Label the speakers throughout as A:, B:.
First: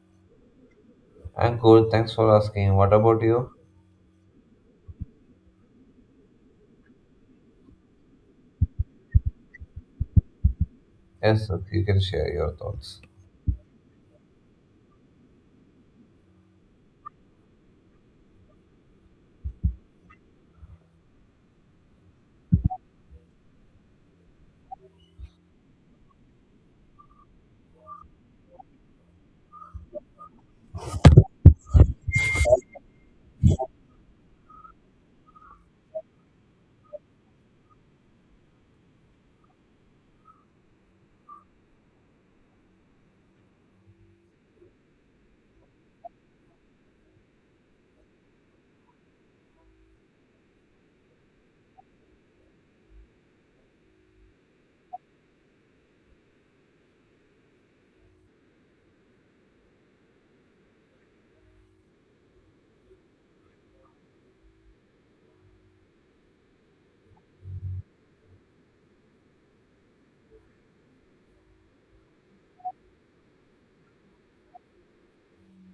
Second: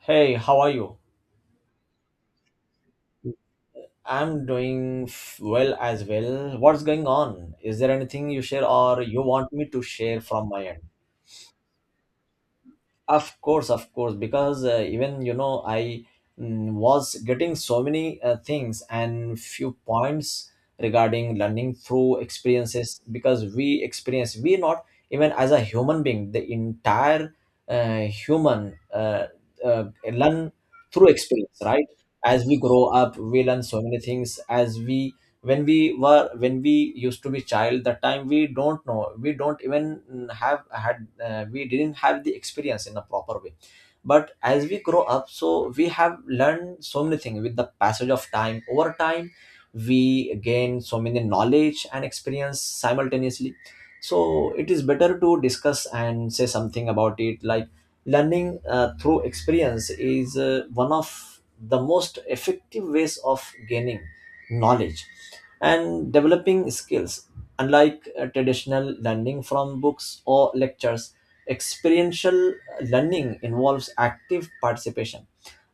A: Hey, how are you?
B: I'm good. Thanks for asking. What about you?
A: I'm doing well as well. What's going on? Is there anything you share or you want me to share from my end?
B: Yes, you can share your thoughts.
A: Of course, because I was getting so many things and few points regarding learning through experiences because we not even as a human being, the entire human uh, learn through experience, right? As we grow up, we learn so many things as we when we were when we used to be child that time we don't know we don't even mm, have had we didn't have the experience in a proper way, but as we grow up, so we have learned so many things with the passage of time over time. We gain so many knowledge and experience simultaneously, so it is better to discuss and say something about it like learning through experience is one of the most effective ways of gaining knowledge and developing skills. Unlike traditional learning from books or lectures, experiential learning involves active participation,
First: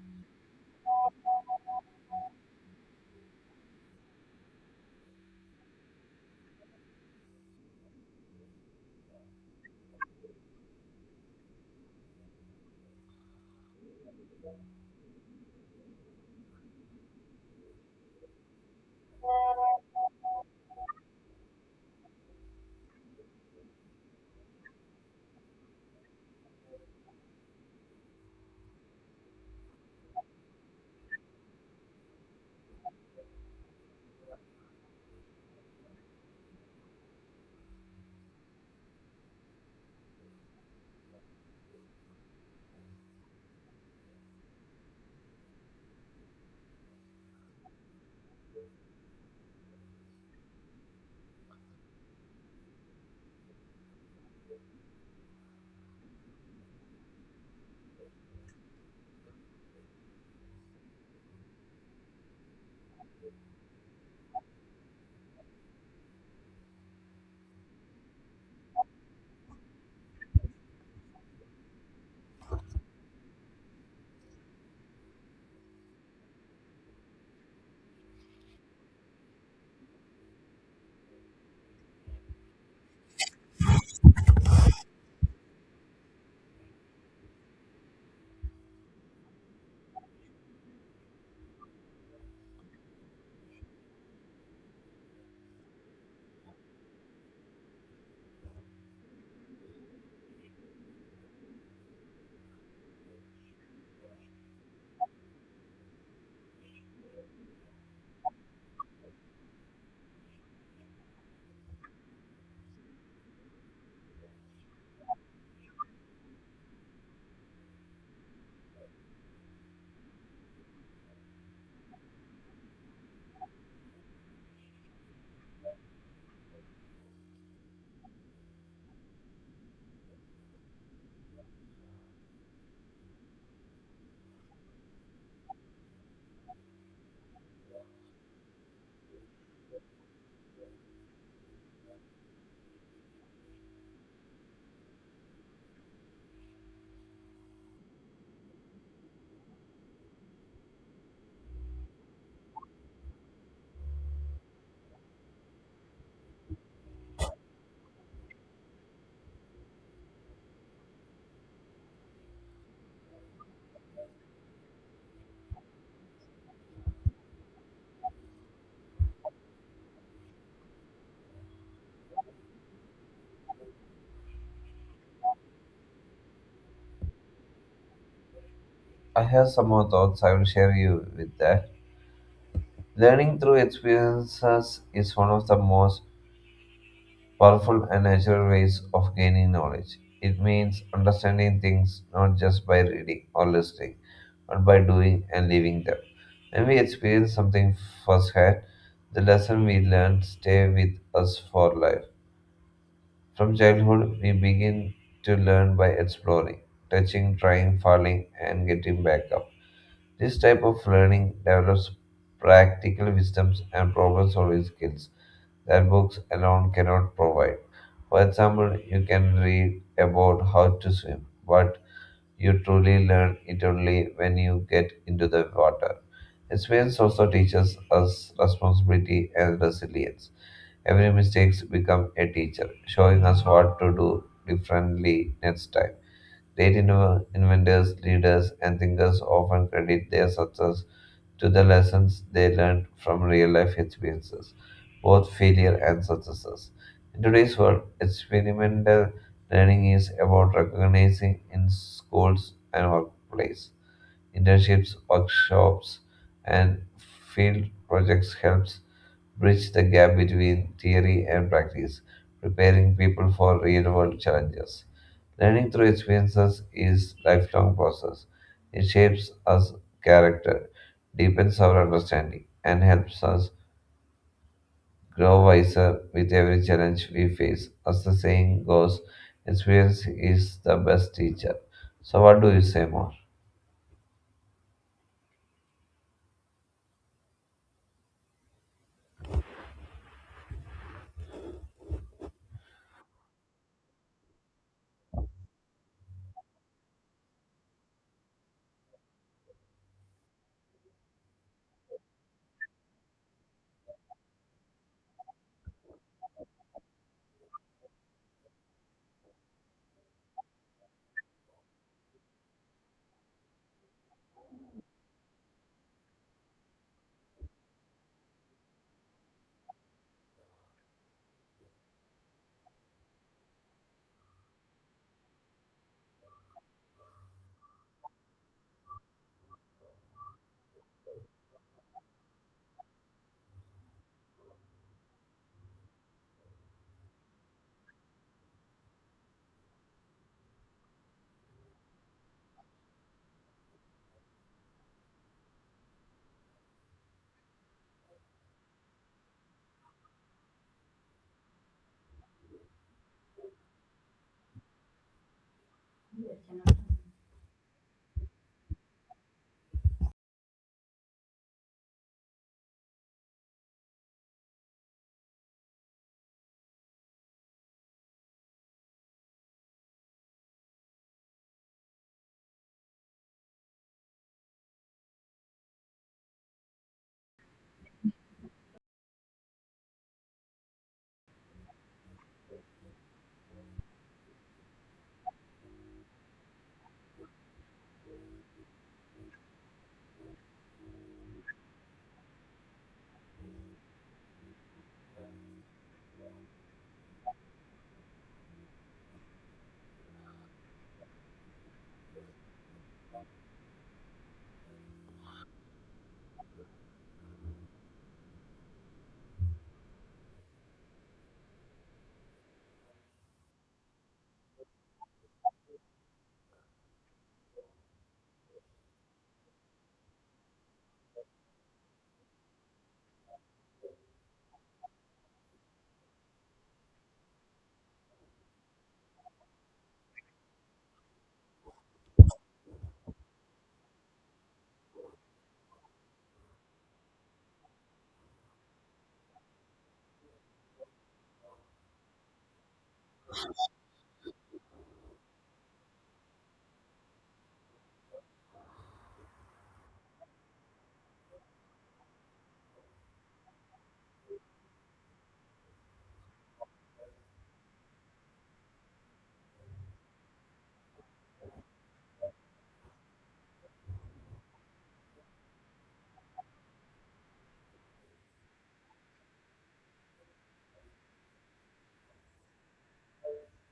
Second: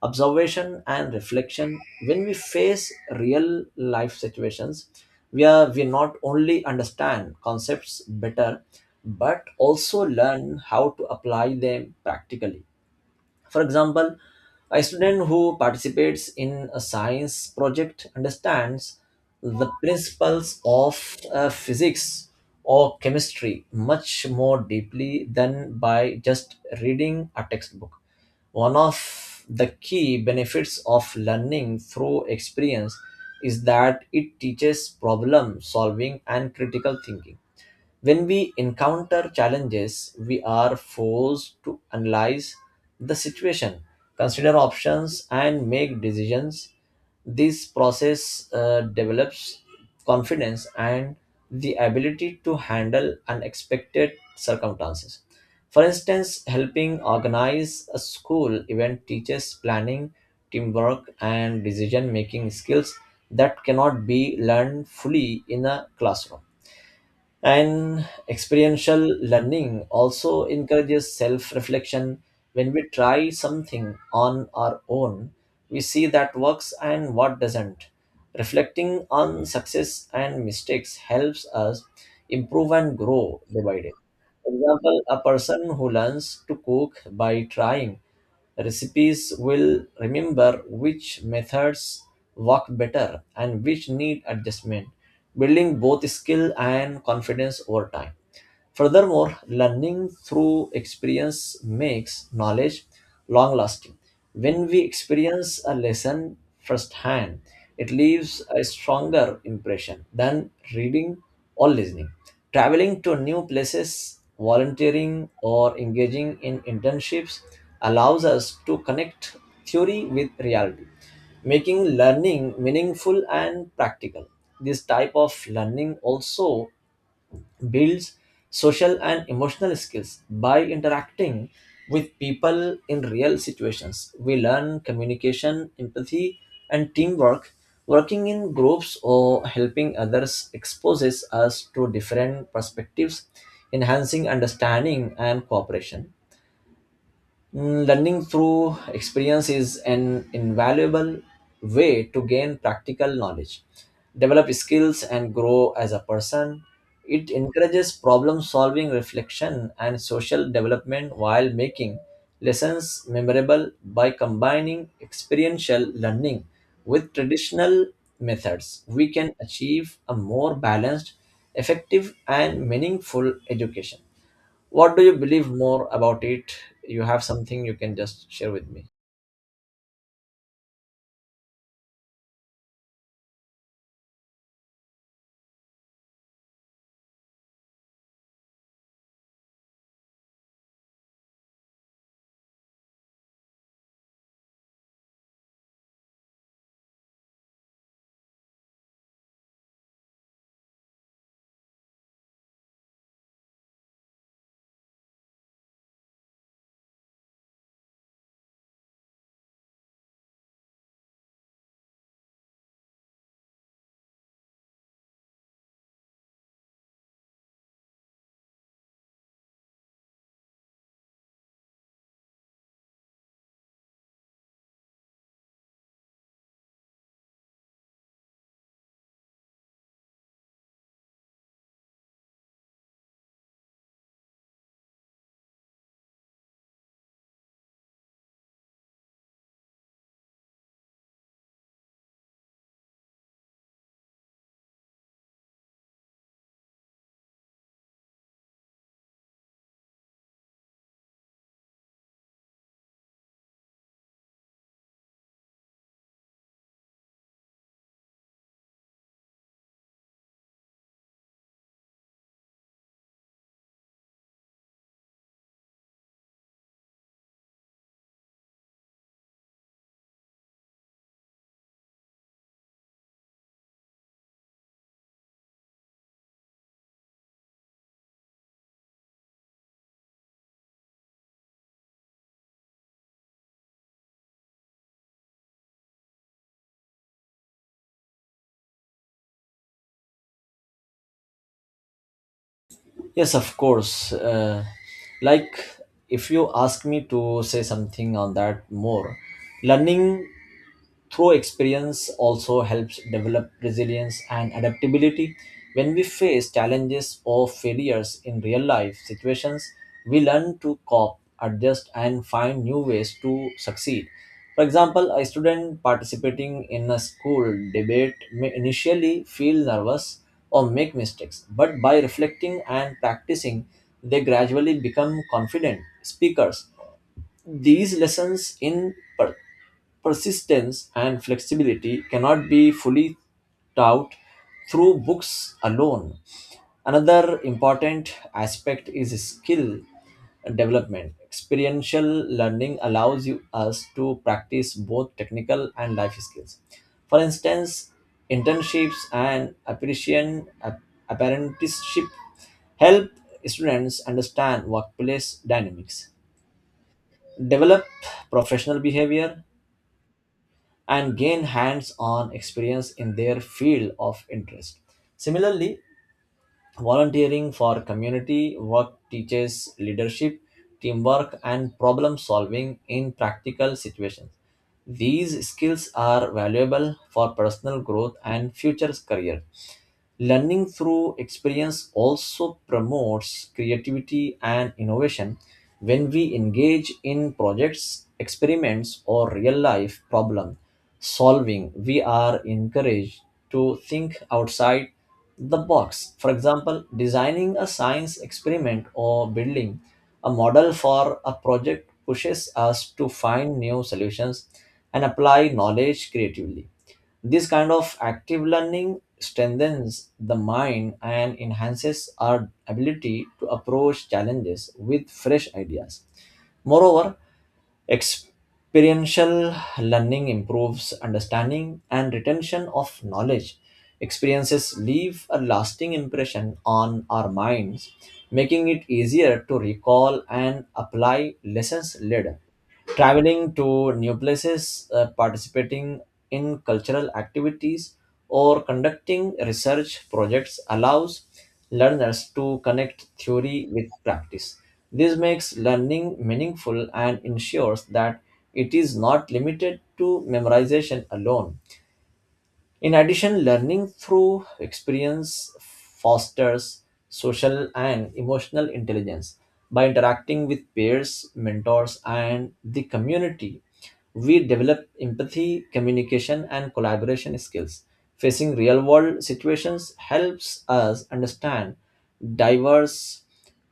A: observation, and reflection. When we face real life situations, we not only understand concepts better but also learn how to apply them practically. For example, a student who participates in a science project understands the principles of physics or chemistry much more deeply than by just reading a textbook. One of the key benefits of learning through experience is that it teaches problem solving and critical thinking. When we encounter challenges, we are forced to analyze the situation, consider options, and make decisions. This process develops confidence and the ability to handle unexpected circumstances. For instance, helping organize a school event teaches planning, teamwork, and decision making skills that cannot be learned fully in a classroom. And experiential learning also encourages self reflection. When we try something on our own, we see that works and what doesn't. Reflecting on success and mistakes helps us improve and grow day by day. For example, a person who learns to cook by trying recipes will remember which methods work better and which need adjustment, building both skill and confidence over time. Furthermore, learning through experience makes knowledge long lasting. When we experience a lesson firsthand, it leaves a stronger impression than reading or listening. Traveling to new places, volunteering, or engaging in internships allows us to connect theory with reality, making learning meaningful and practical. This type of learning also builds social and emotional skills by interacting with people in real situations. We learn communication, empathy, and teamwork. Working in groups or helping others exposes us to different perspectives, enhancing understanding and cooperation. Learning through experience is an invaluable way to gain practical knowledge, develop skills, and grow as a person. It encourages problem solving, reflection, and social development while making lessons memorable. By combining experiential learning with traditional methods, we can achieve a more balanced, effective, and meaningful education. What do you believe more about it? You have something you can just share with me.
B: I have some more thoughts. I will share you with that. Learning through experiences is one of the most powerful and natural ways of gaining knowledge. It means understanding things not just by reading or listening, but by doing and living them. When we experience something firsthand, the lesson we learn stay with us for life. From childhood, we begin to learn by exploring, touching, trying, falling, and getting back up. This type of learning develops practical wisdoms and problem solving skills that books alone cannot provide. For example, you can read about how to swim, but you truly learn it only when you get into the water. Experience also teaches us responsibility and resilience. Every mistake becomes a teacher, showing us what to do differently next time. Great inventors, leaders, and thinkers often credit their success to the lessons they learned from real life experiences, both failure and successes. In today's world, experimental learning is about recognizing in schools and workplace. Internships, workshops, and field projects helps bridge the gap between theory and practice, preparing people for real-world challenges. Learning through experiences is lifelong process. It shapes us character, deepens our understanding, and helps us grow wiser with every challenge we face. As the saying goes, experience is the best teacher. So what do you say more?
A: Yes, of course. Like, if you ask me to say something on that more, learning through experience also helps develop resilience and adaptability. When we face challenges or failures in real life situations, we learn to cope, adjust, and find new ways to succeed. For example, a student participating in a school debate may initially feel nervous or make mistakes, but by reflecting and practicing they gradually become confident speakers. These lessons in persistence and flexibility cannot be fully taught through books alone. Another important aspect is skill development. Experiential learning allows you us to practice both technical and life skills. For instance, internships and apprenticeship help students understand workplace dynamics, develop professional behavior, and gain hands on experience in their field of interest. Similarly, volunteering for community work teaches leadership, teamwork, and problem solving in practical situations. These skills are valuable for personal growth and future career. Learning through experience also promotes creativity and innovation. When we engage in projects, experiments, or real life problem solving, we are encouraged to think outside the box. For example, designing a science experiment or building a model for a project pushes us to find new solutions and apply knowledge creatively. This kind of active learning strengthens the mind and enhances our ability to approach challenges with fresh ideas. Moreover, experiential learning improves understanding and retention of knowledge. Experiences leave a lasting impression on our minds, making it easier to recall and apply lessons later. Traveling to new places, participating in cultural activities, or conducting research projects allows learners to connect theory with practice. This makes learning meaningful and ensures that it is not limited to memorization alone. In addition, learning through experience fosters social and emotional intelligence. By interacting with peers, mentors, and the community, we develop empathy, communication, and collaboration skills. Facing real world situations helps us understand diverse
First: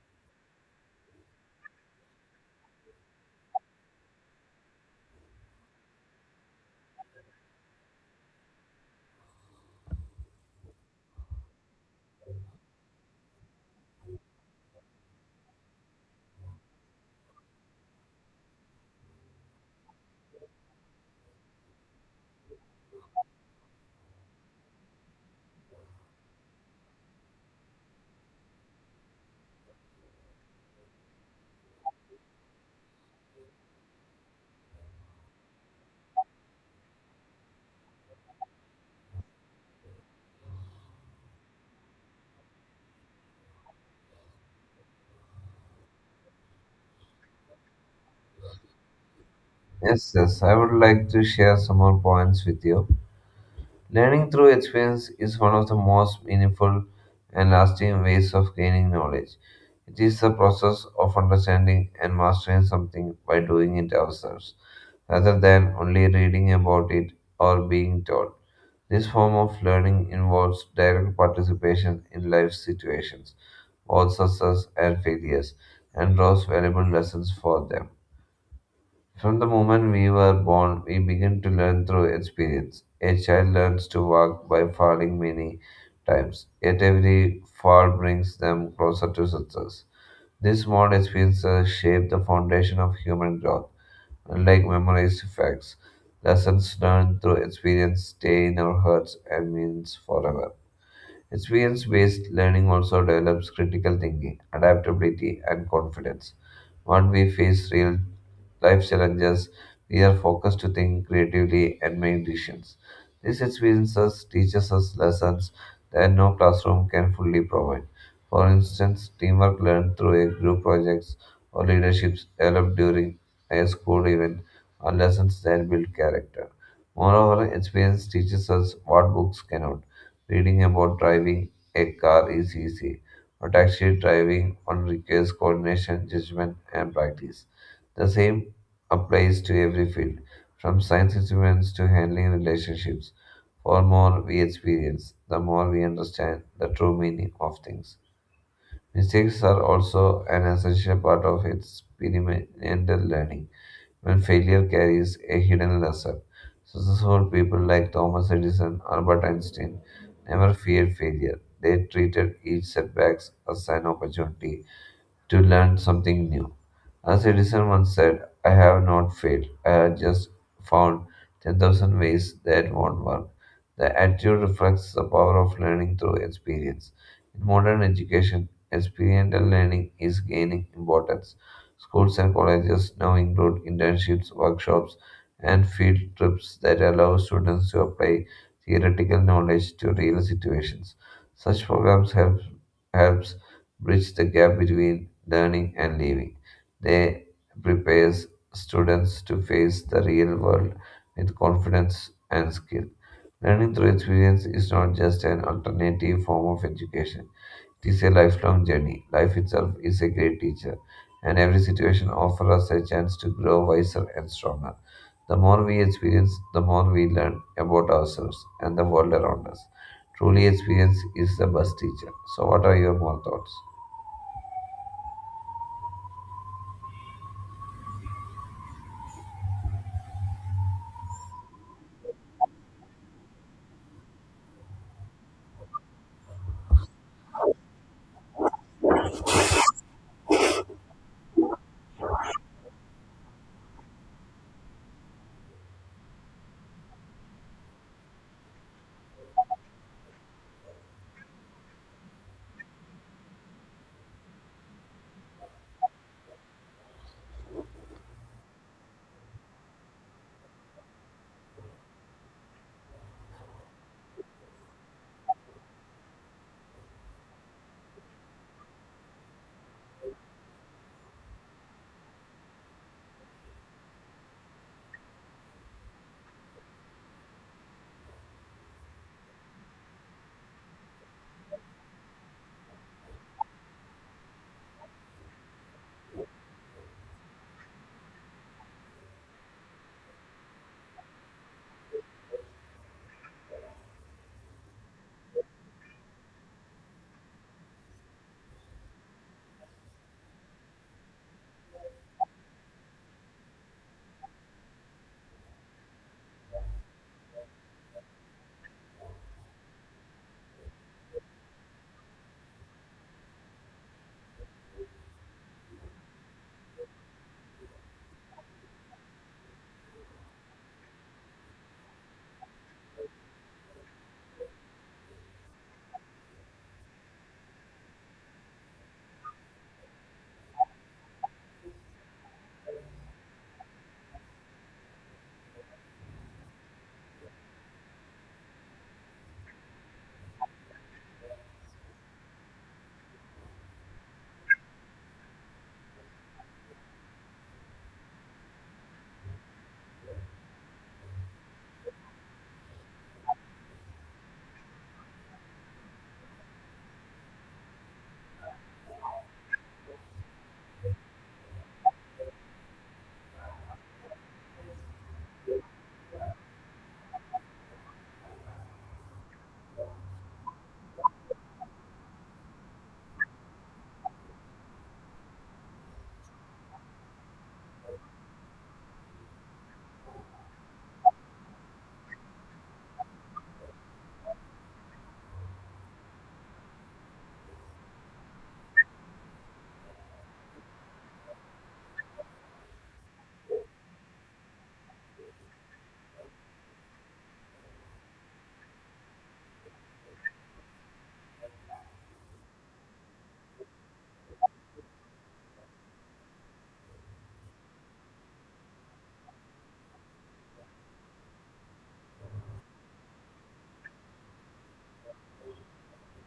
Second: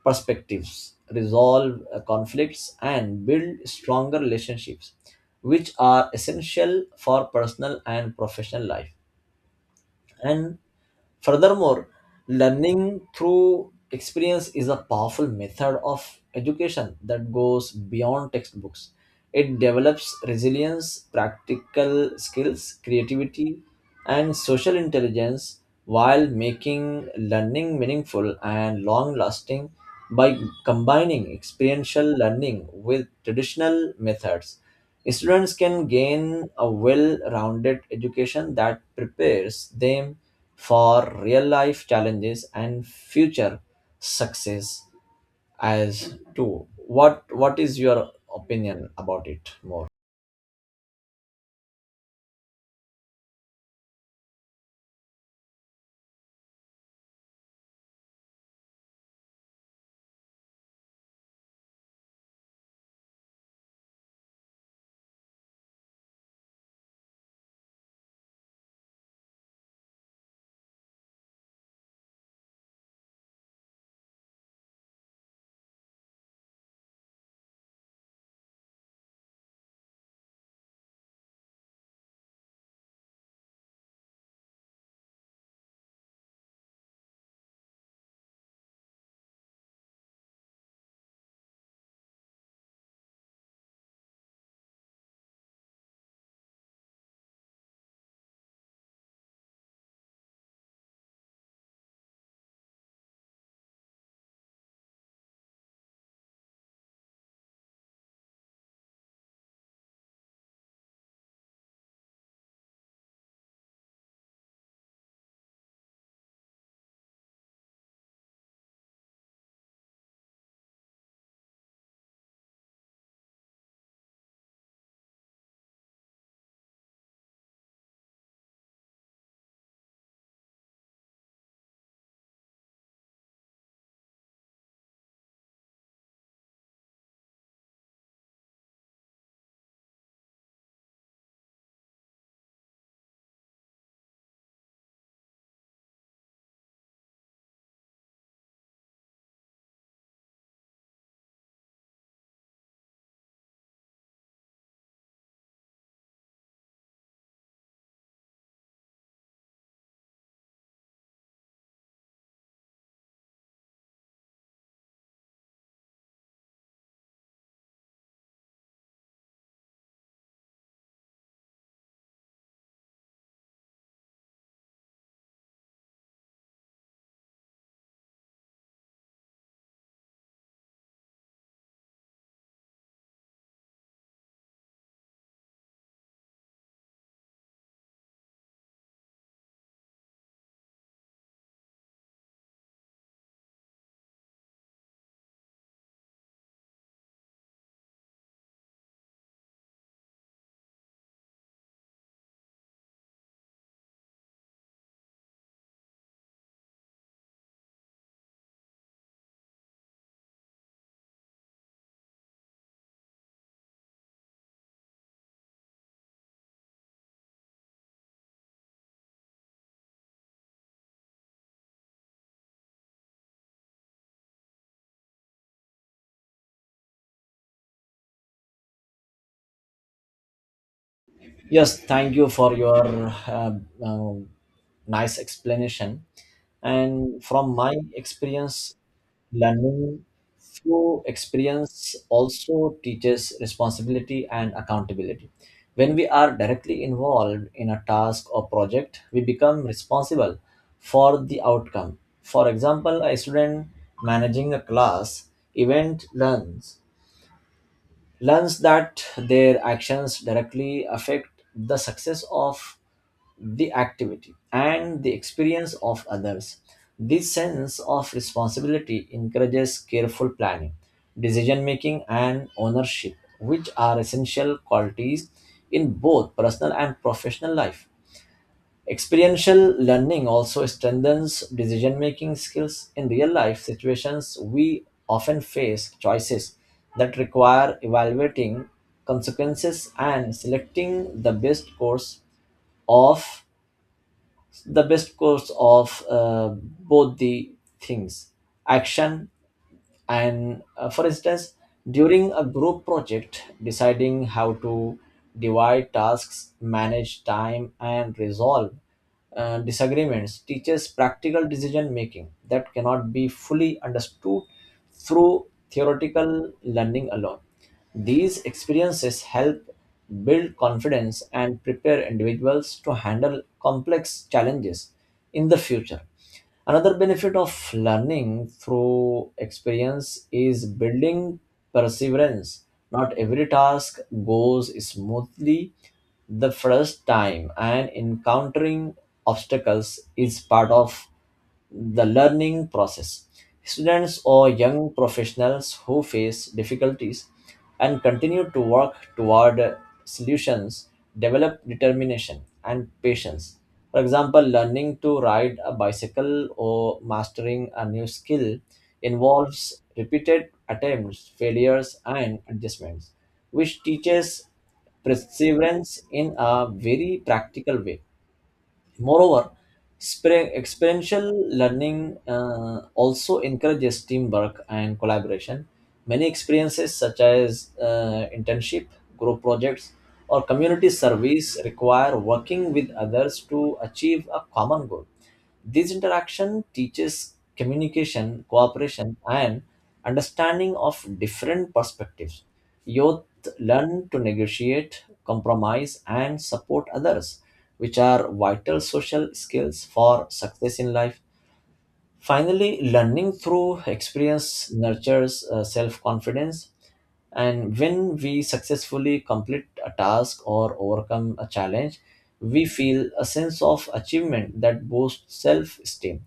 A: perspectives, resolve conflicts, and build stronger relationships, which are essential for personal and professional life. And furthermore, learning through experience is a powerful method of education that goes beyond textbooks. It develops resilience, practical skills, creativity, and social intelligence while making learning meaningful and long lasting. By combining experiential learning with traditional methods, students can gain a well rounded education that prepares them for real life challenges and future success. As to what is your opinion about it more?
B: Yes, yes, I would like to share some more points with you. Learning through experience is one of the most meaningful and lasting ways of gaining knowledge. It is the process of understanding and mastering something by doing it ourselves, rather than only reading about it or being taught. This form of learning involves direct participation in life situations, both success and failures, and draws valuable lessons for them. From the moment we were born, we begin to learn through experience. A child learns to walk by falling many times, yet every fall brings them closer to success. These small experiences shape the foundation of human growth. Unlike memorized facts, lessons learned through experience stay in our hearts and means forever. Experience based learning also develops critical thinking, adaptability, and confidence. When we face real life challenges, we are focused to think creatively and make decisions. These experiences teaches us lessons that no classroom can fully provide. For instance, teamwork learned through a group projects or leaderships developed during a school event are lessons that build character. Moreover, experience teaches us what books cannot. Reading about driving a car is easy, but actually driving one requires coordination, judgment, and practice. The same applies to every field, from science experiments to handling relationships. For more we experience, the more we understand the true meaning of things. Mistakes are also an essential part of experimental learning when failure carries a hidden lesson. Successful people like Thomas Edison, Albert Einstein, never feared failure. They treated each setback as an opportunity to learn something new. A citizen once said, I have not failed, I have just found 10,000 ways that won't work. The attitude reflects the power of learning through experience. In modern education, experiential learning is gaining importance. Schools and colleges now include internships, workshops, and field trips that allow students to apply theoretical knowledge to real situations. Such programs helps bridge the gap between learning and living. They prepares students to face the real world with confidence and skill. Learning through experience is not just an alternative form of education. It is a lifelong journey. Life itself is a great teacher, and every situation offers us a chance to grow wiser and stronger. The more we experience, the more we learn about ourselves and the world around us. Truly, experience is the best teacher. So, what are your more thoughts?
A: Yes, thank you for your uh, uh, nice explanation. And from my experience, learning through experience also teaches responsibility and accountability. When we are directly involved in a task or project, we become responsible for the outcome. For example, a student managing a class event learns that their actions directly affect the success of the activity and the experience of others. This sense of responsibility encourages careful planning, decision making, and ownership, which are essential qualities in both personal and professional life. Experiential learning also strengthens decision making skills. In real life situations, we often face choices that require evaluating consequences and selecting of the best course of both the things action. And for instance, during a group project, deciding how to divide tasks, manage time, and resolve disagreements teaches practical decision making that cannot be fully understood through theoretical learning alone. These experiences help build confidence and prepare individuals to handle complex challenges in the future. Another benefit of learning through experience is building perseverance. Not every task goes smoothly the first time, and encountering obstacles is part of the learning process. Students or young professionals who face difficulties and continue to work toward solutions develop determination and patience. For example, learning to ride a bicycle or mastering a new skill involves repeated attempts, failures, and adjustments, which teaches perseverance in a very practical way. Moreover, experiential learning also encourages teamwork and collaboration. Many experiences, such as internship, group projects, or community service, require working with others to achieve a common goal. This interaction teaches communication, cooperation, and understanding of different perspectives. Youth learn to negotiate, compromise, and support others, which are vital social skills for success in life. Finally, learning through experience nurtures self confidence, and when we successfully complete a task or overcome a challenge, we feel a sense of achievement that boosts self esteem.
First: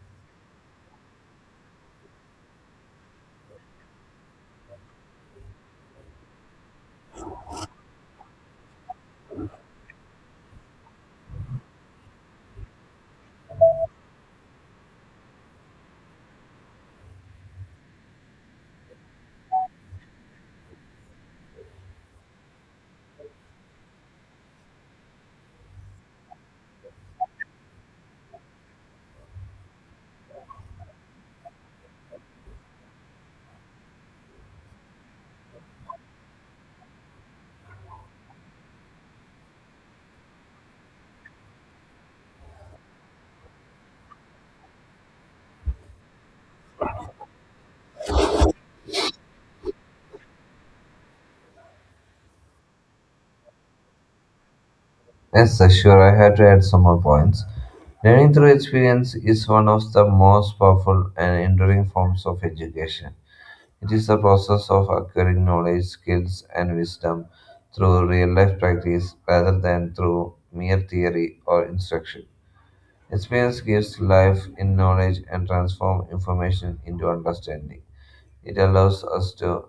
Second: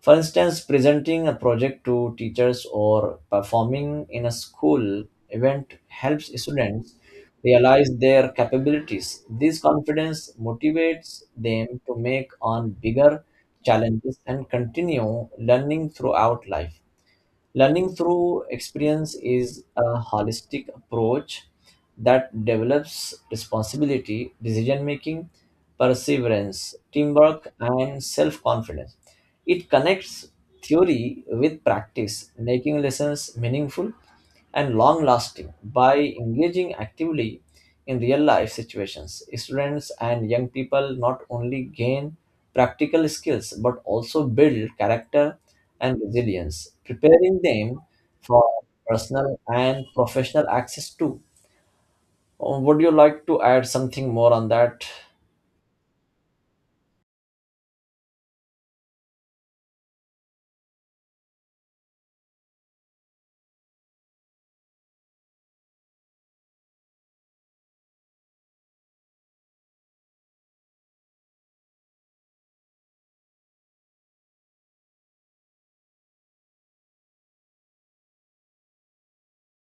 A: For instance, presenting a project to teachers or performing in a school event helps students realize their capabilities. This confidence motivates them to make on bigger challenges and continue learning throughout life. Learning through experience is a holistic approach that develops responsibility, decision making, perseverance, teamwork, and self confidence. It connects theory with practice, making lessons meaningful and long lasting by engaging actively in real life situations. Students and young people not only gain practical skills but also build character and resilience, preparing them for personal and professional access too. Would you like to add something more on that?
B: Yes, sir, sure. I had to add some more points. Learning through experience is one of the most powerful and enduring forms of education. It is the process of acquiring knowledge, skills, and wisdom through real life practice rather than through mere theory or instruction. Experience gives life in knowledge and transforms information into understanding. It allows us to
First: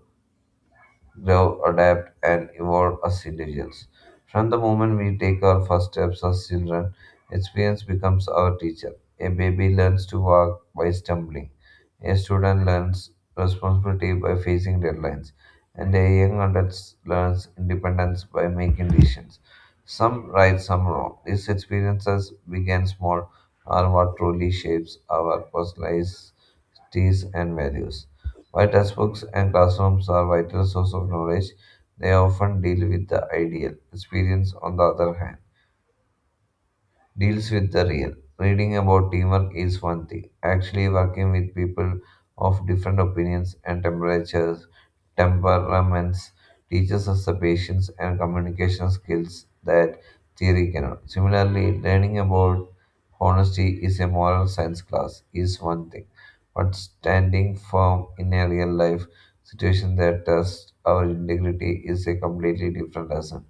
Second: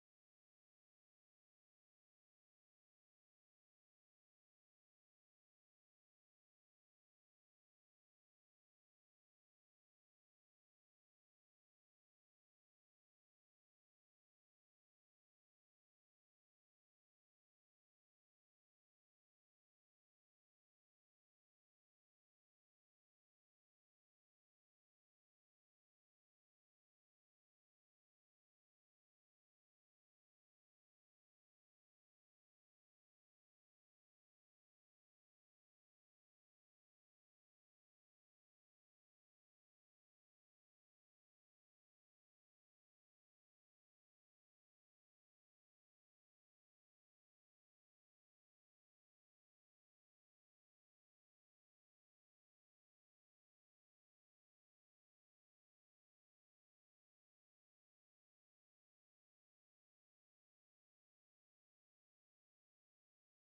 B: grow, adapt, and evolve as individuals. From the moment we take our first steps as children, experience becomes our teacher. A baby learns to walk by stumbling, a student learns responsibility by facing deadlines, and a young adult learns independence by making decisions. Some right, some wrong. These experiences, big and small, are what truly shapes our personalities and values. While textbooks and classrooms are vital sources of knowledge, they often deal with the ideal experience on the other hand deals with the real. Reading about teamwork is one thing. Actually, working with people of different opinions and temperaments teaches us the patience and communication skills that theory cannot. Similarly, learning about honesty is a moral science class is one thing, but standing firm in a real life situation that tests our integrity is a completely different lesson.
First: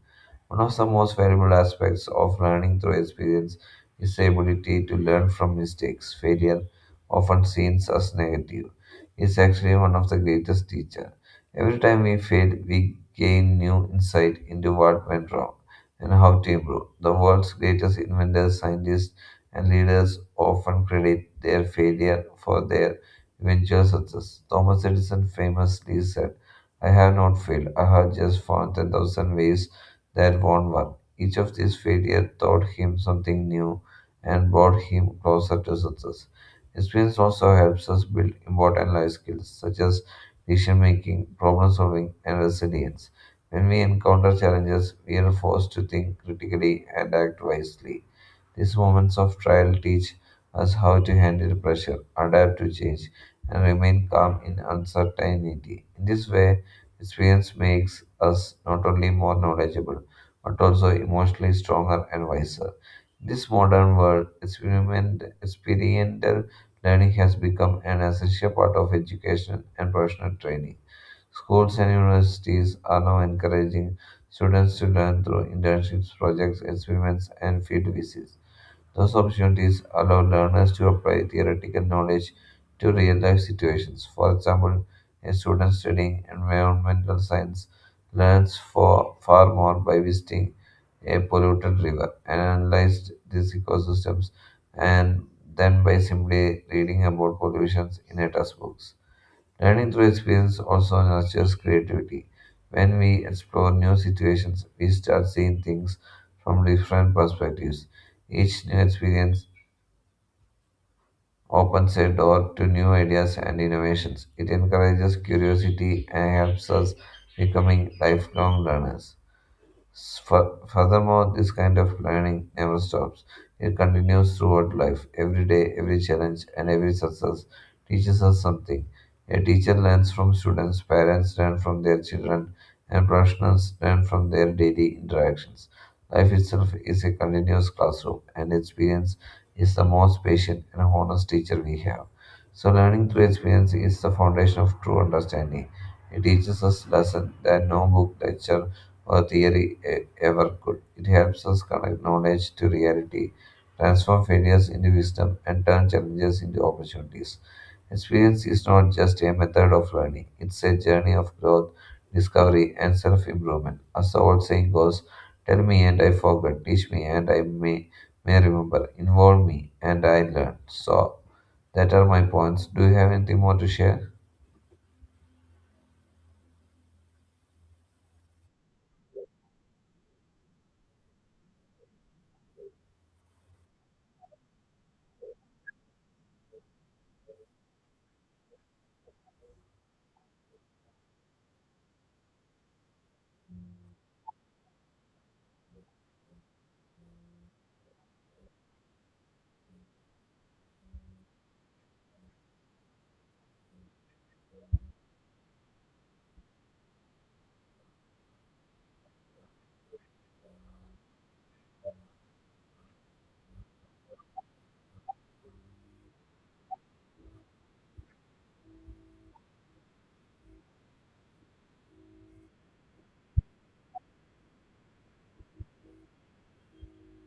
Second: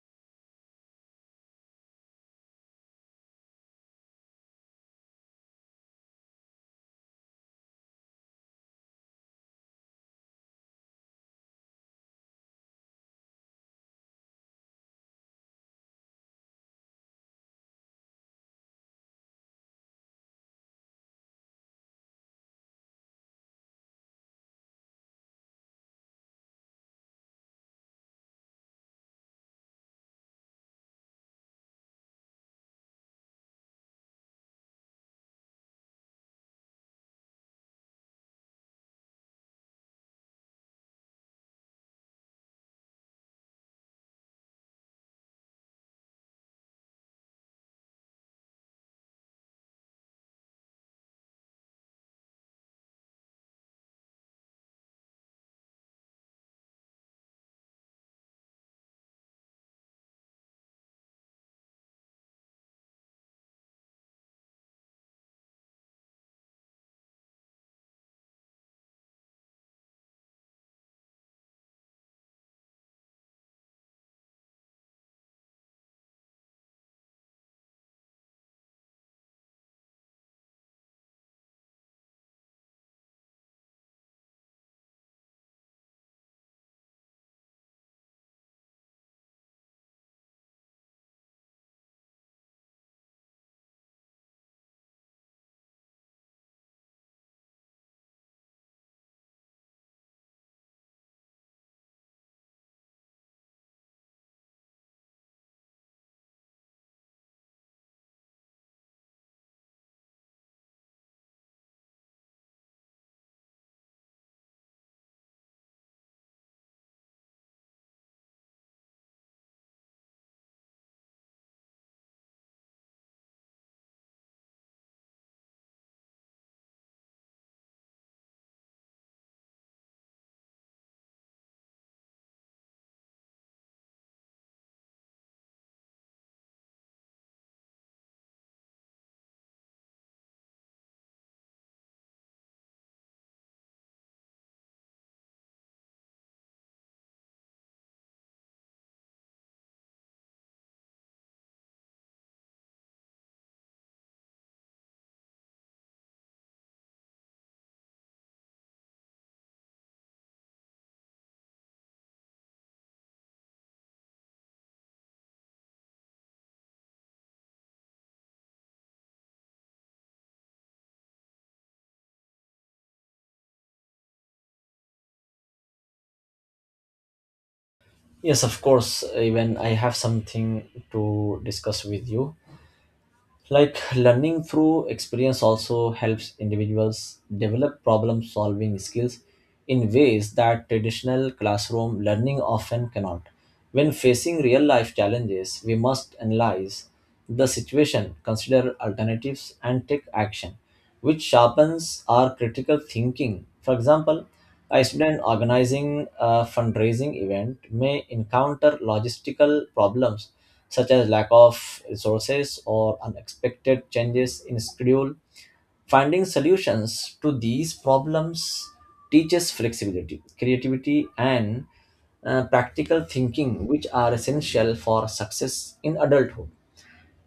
B: One of the most valuable aspects of learning through experience is the ability to learn from mistakes. Failure, often seen as negative, is actually one of the greatest teachers. Every time we fail, we gain new insight into what went wrong and how to improve. The world's greatest inventors, scientists, and leaders often credit their failure for their eventual success. Thomas Edison famously said, I have not failed. I have just found 10,000 ways that won't work. Each of these failures taught him something new and brought him closer to success. Experience also helps us build important life skills such as decision making, problem solving, and resilience. When we encounter challenges, we are forced to think critically and act wisely. These moments of trial teach us how to handle pressure, adapt to change, and remain calm in uncertainty. In this way, experience makes us not only more knowledgeable, but also emotionally stronger and wiser. In this modern world, experiential learning has become an essential part of education and professional training. Schools and universities are now encouraging students to learn through internships, projects, experiments, and field visits. Those opportunities allow learners to apply theoretical knowledge to real life situations. For example, a student studying environmental science learns for far more by visiting a polluted river and analyzed these ecosystems and then by simply reading about pollutions in a textbook. Learning through experience also nurtures creativity. When we explore new situations, we start seeing things from different perspectives. Each new experience opens a door to new ideas and innovations. It encourages curiosity and helps us becoming lifelong learners. Furthermore, this kind of learning never stops. It continues throughout life. Every day, every challenge, and every success teaches us something. A teacher learns from students, parents learn from their children, and professionals learn from their daily interactions. Life itself is a continuous classroom, and experience is the most patient and honest teacher we have. So, learning through experience is the foundation of true understanding. It teaches us lessons that no book, lecture, or theory ever could. It helps us connect knowledge to reality, transform failures into wisdom, and turn challenges into opportunities. Experience is not just a method of learning, it's a journey of growth, discovery, and self improvement. As the old saying goes, tell me and I forget, teach me and may remember, involve me and I learn. So, that are my points. Do you have anything more to share?
A: Yes, of course. Even I have something to discuss with you. Like learning through experience also helps individuals develop problem solving skills in ways that traditional classroom learning often cannot. When facing real life challenges, we must analyze the situation, consider alternatives, and take action, which sharpens our critical thinking. For example, a student organizing a fundraising event may encounter logistical problems such as lack of resources or unexpected changes in schedule. Finding solutions to these problems teaches flexibility, creativity, and practical thinking, which are essential for success in adulthood.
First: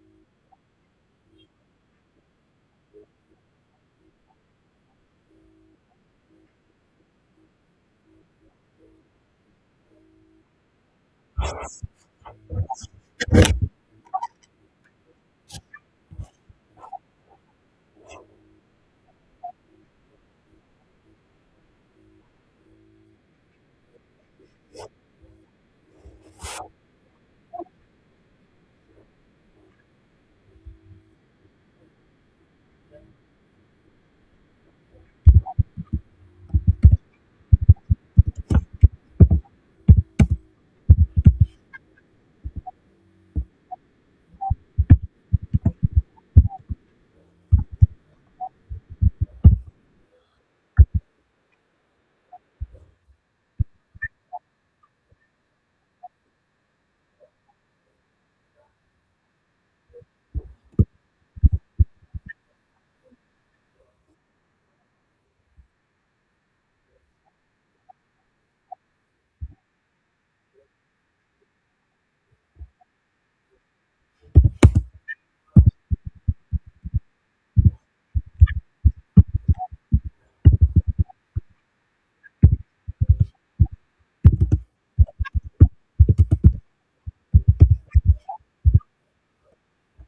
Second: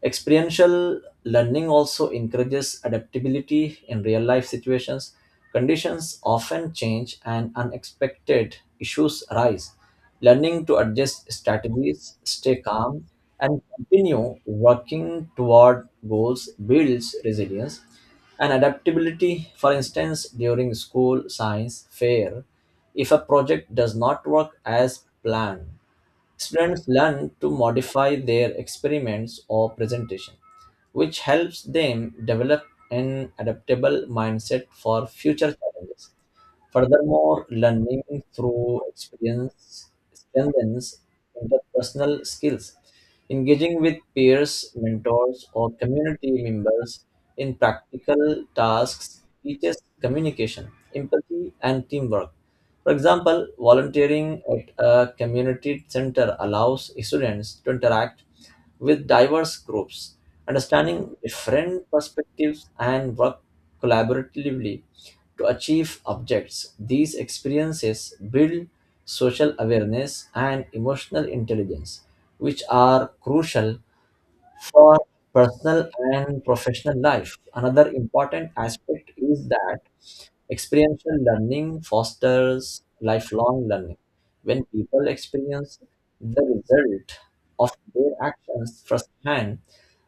A: Experiential learning also encourages adaptability in real life situations. Conditions often change and unexpected issues arise. Learning to adjust strategies, stay calm, and continue working toward goals builds resilience and adaptability. For instance, during school science fair, if a project does not work as planned, students learn to modify their experiments or presentation, which helps them develop an adaptable mindset for future challenges. Furthermore, learning through experience strengthens interpersonal skills. Engaging with peers, mentors, or community members in practical tasks teaches communication, empathy, and teamwork. For example, volunteering at a community center allows students to interact with diverse groups, understanding different perspectives and work collaboratively to achieve objects. These experiences build social awareness and emotional intelligence, which are crucial for personal and professional life. Another important aspect is that experiential learning fosters lifelong learning. When people experience the result of their actions firsthand,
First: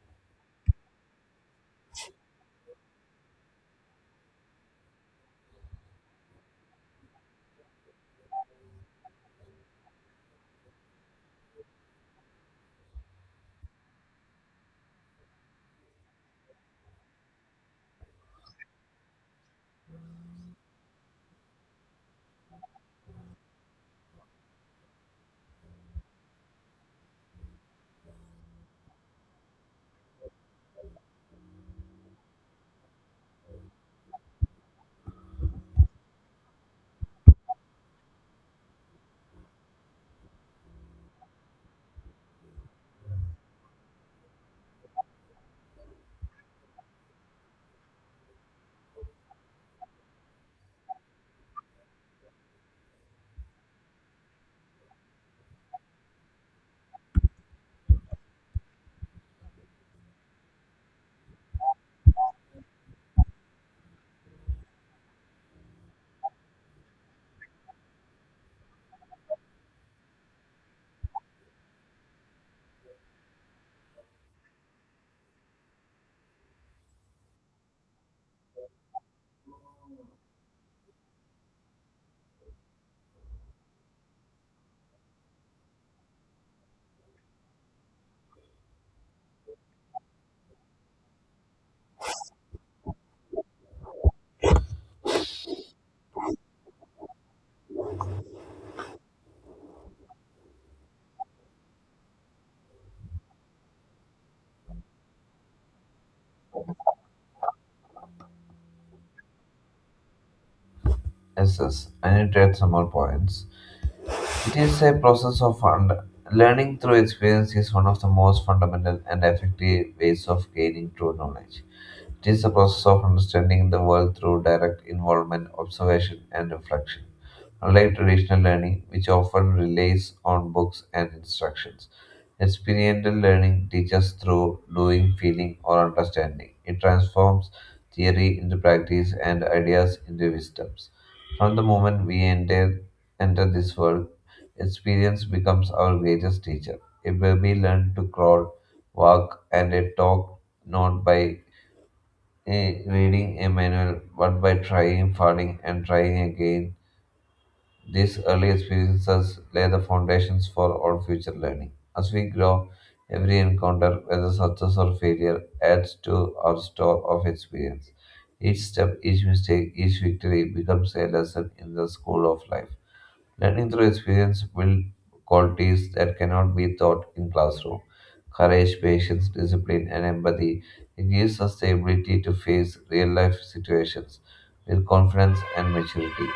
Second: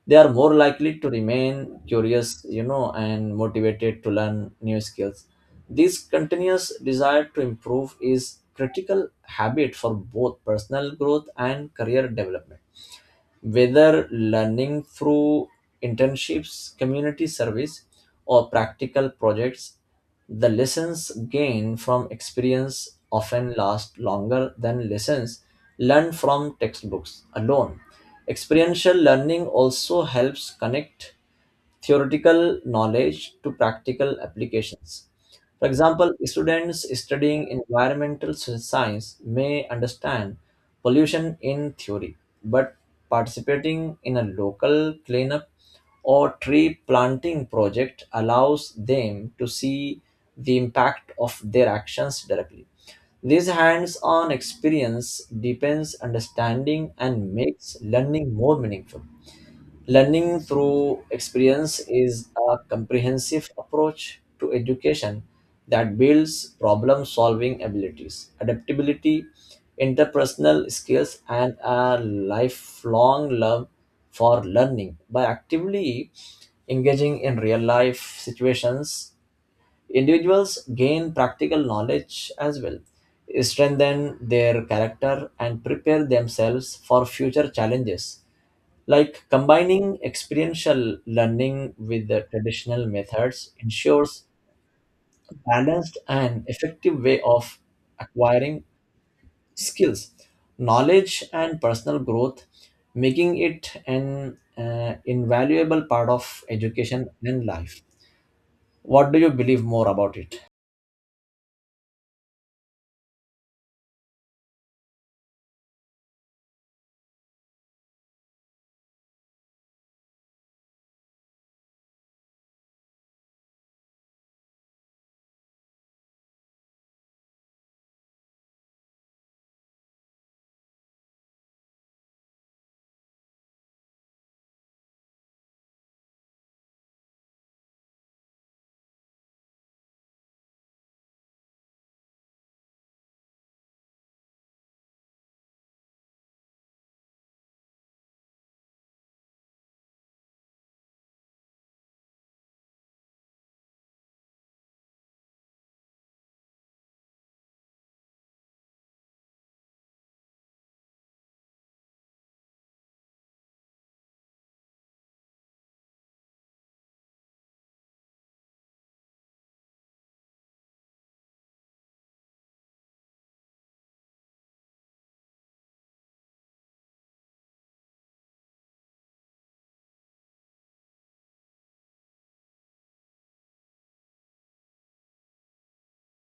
A: they are more likely to remain curious, and motivated to learn new skills. This continuous desire to improve is critical habit for both personal growth and career development. Whether learning through internships, community service, or practical projects, the lessons gained from experience often last longer than lessons learned from textbooks alone. Experiential learning also helps connect theoretical knowledge to practical applications. For example, students studying environmental science may understand pollution in theory, but participating in a local cleanup or tree planting project allows them to see the impact of their actions directly. This hands on experience deepens understanding and makes learning more meaningful. Learning through experience is a comprehensive approach to education that builds problem solving abilities, adaptability, interpersonal skills, and a lifelong love for learning. By actively engaging in real life situations, individuals gain practical knowledge as well, strengthen their character, and prepare themselves for future challenges. Like combining experiential learning with the traditional methods ensures balanced and effective way of acquiring skills, knowledge, and personal growth, making it an invaluable part of education and life. What do you believe more about it?
B: Yes, yes. I need to add some more points. It is a process of und- Learning through experience is one of the most fundamental and effective ways of gaining true knowledge. It is the process of understanding the world through direct involvement, observation, and reflection. Unlike traditional learning, which often relies on books and instructions, experiential learning teaches through doing, feeling, or understanding. It transforms theory into practice and ideas into wisdoms. From the moment enter this world, experience becomes our greatest teacher. A baby learns to crawl, walk, and a talk not by reading a manual, but by trying, failing, and trying again, these early experiences lay the foundations for all future learning. As we grow, every encounter, whether success or failure, adds to our store of experience. Each step, each mistake, each victory becomes a lesson in the school of life. Learning through experience builds qualities that cannot be taught in classroom. Courage, patience, discipline, and empathy. It gives us the ability to face real life situations with confidence and maturity.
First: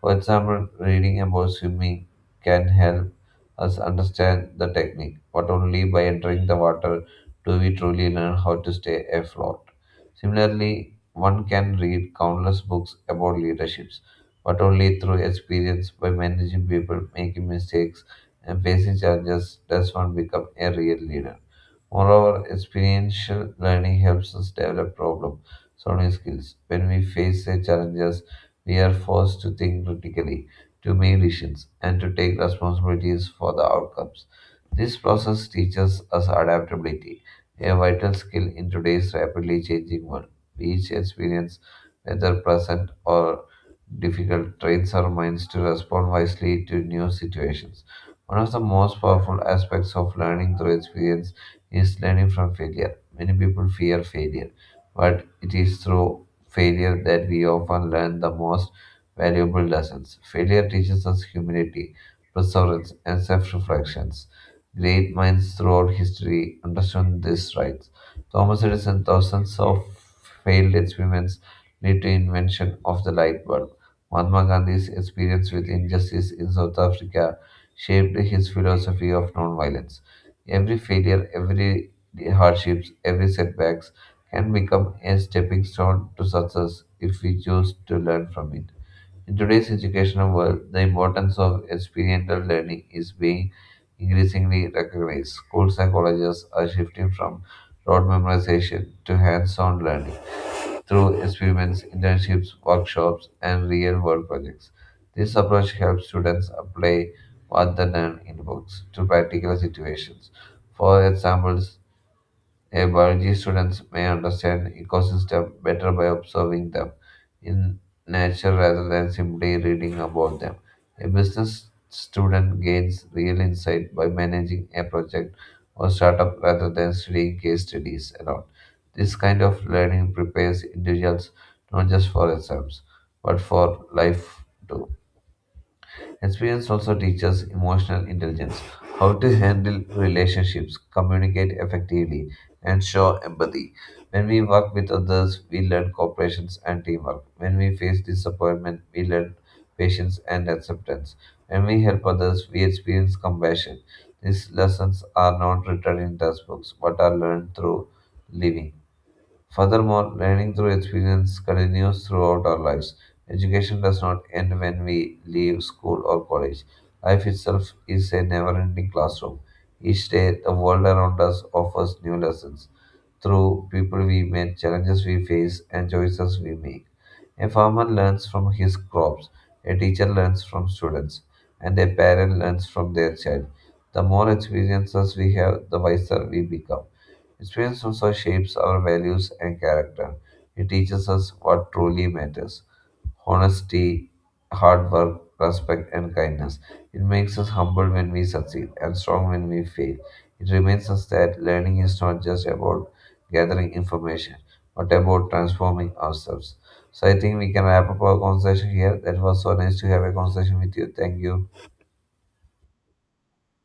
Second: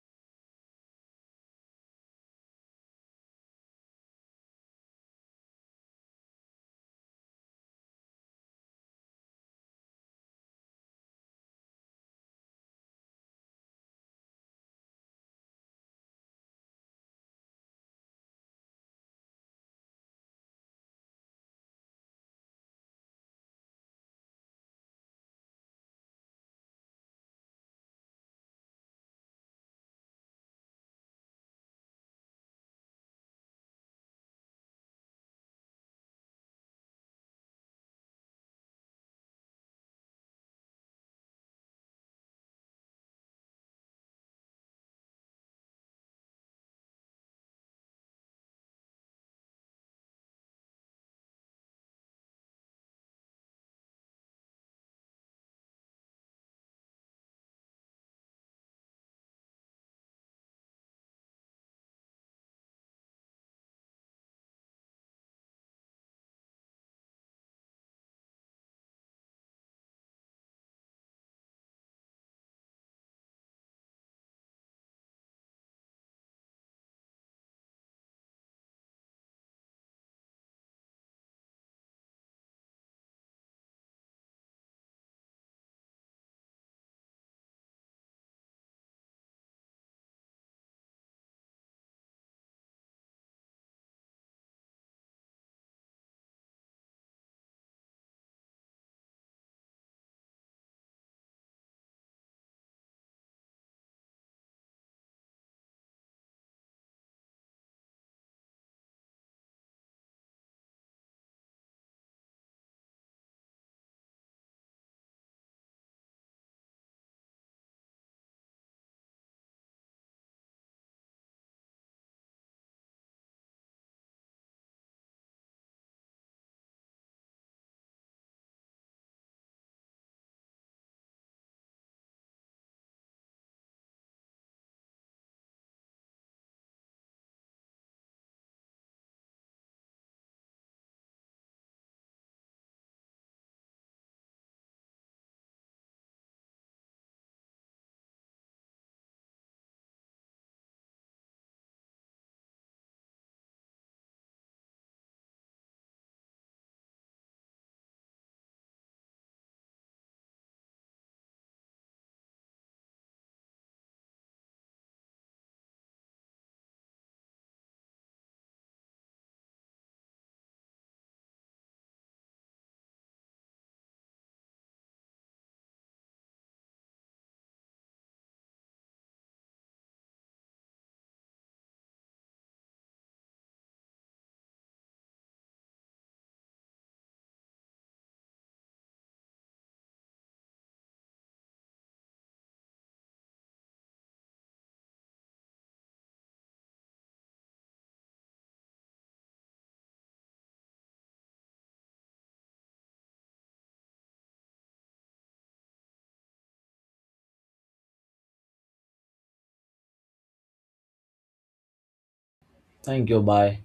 B: For example, reading about swimming can help us understand the technique, but only by entering the water do we truly learn how to stay afloat. Similarly, one can read countless books about leaderships but only through experience by managing people, making mistakes, and facing challenges does one become a real leader. Moreover, experiential learning helps us develop problem solving skills. When we face a challenges, we are forced to think critically, to make decisions, and to take responsibilities for the outcomes. This process teaches us adaptability, a vital skill in today's rapidly changing world. Each experience, whether pleasant or difficult, trains our minds to respond wisely to new situations. One of the most powerful aspects of learning through experience is learning from failure. Many people fear failure, but it is through failure that we often learn the most valuable lessons. Failure teaches us humility, perseverance, and self reflections. Great minds throughout history understood this right. Thomas Edison, thousands of failed experiments lead to invention of the light bulb. Mahatma Gandhi's experience with injustice in South Africa shaped his philosophy of nonviolence. Every failure, every hardships, every setbacks can become a stepping stone to success if we choose to learn from it. In today's educational world, the importance of experiential learning is being increasingly recognized. Schools and colleges are shifting from rote memorization to hands-on learning through experiments, internships, workshops, and real world projects. This approach helps students apply what they learn in books to practical situations. For examples, a biology students may understand ecosystem better by observing them in nature rather than simply reading about them. A business student gains real insight by managing a project or startup rather than studying case studies alone. This kind of learning prepares individuals not just for exams but for life too. Experience also teaches emotional intelligence, how to handle relationships, communicate effectively, and show empathy. When we work with others, we learn cooperation and teamwork. When we face disappointment, we learn patience and acceptance. When we help others, we experience compassion. These lessons are not written in textbooks but are learned through living. Furthermore, learning through experience continues throughout our lives. Education does not end when we leave school or college. Life itself is a never ending classroom. Each day, the world around us offers new lessons through people we meet, challenges we face, and choices we make. A farmer learns from his crops, a teacher learns from students, and a parent learns from their child. The more experiences we have, the wiser we become. Experience also shapes our values and character. It teaches us what truly matters honesty, hard work, respect, and kindness. It makes us humble when we succeed and strong when we fail. It reminds us that learning is not just about gathering information, but about transforming ourselves. So I think we can wrap up our conversation here. That was so nice to have a conversation with you. Thank you.
A: Thank you. Bye.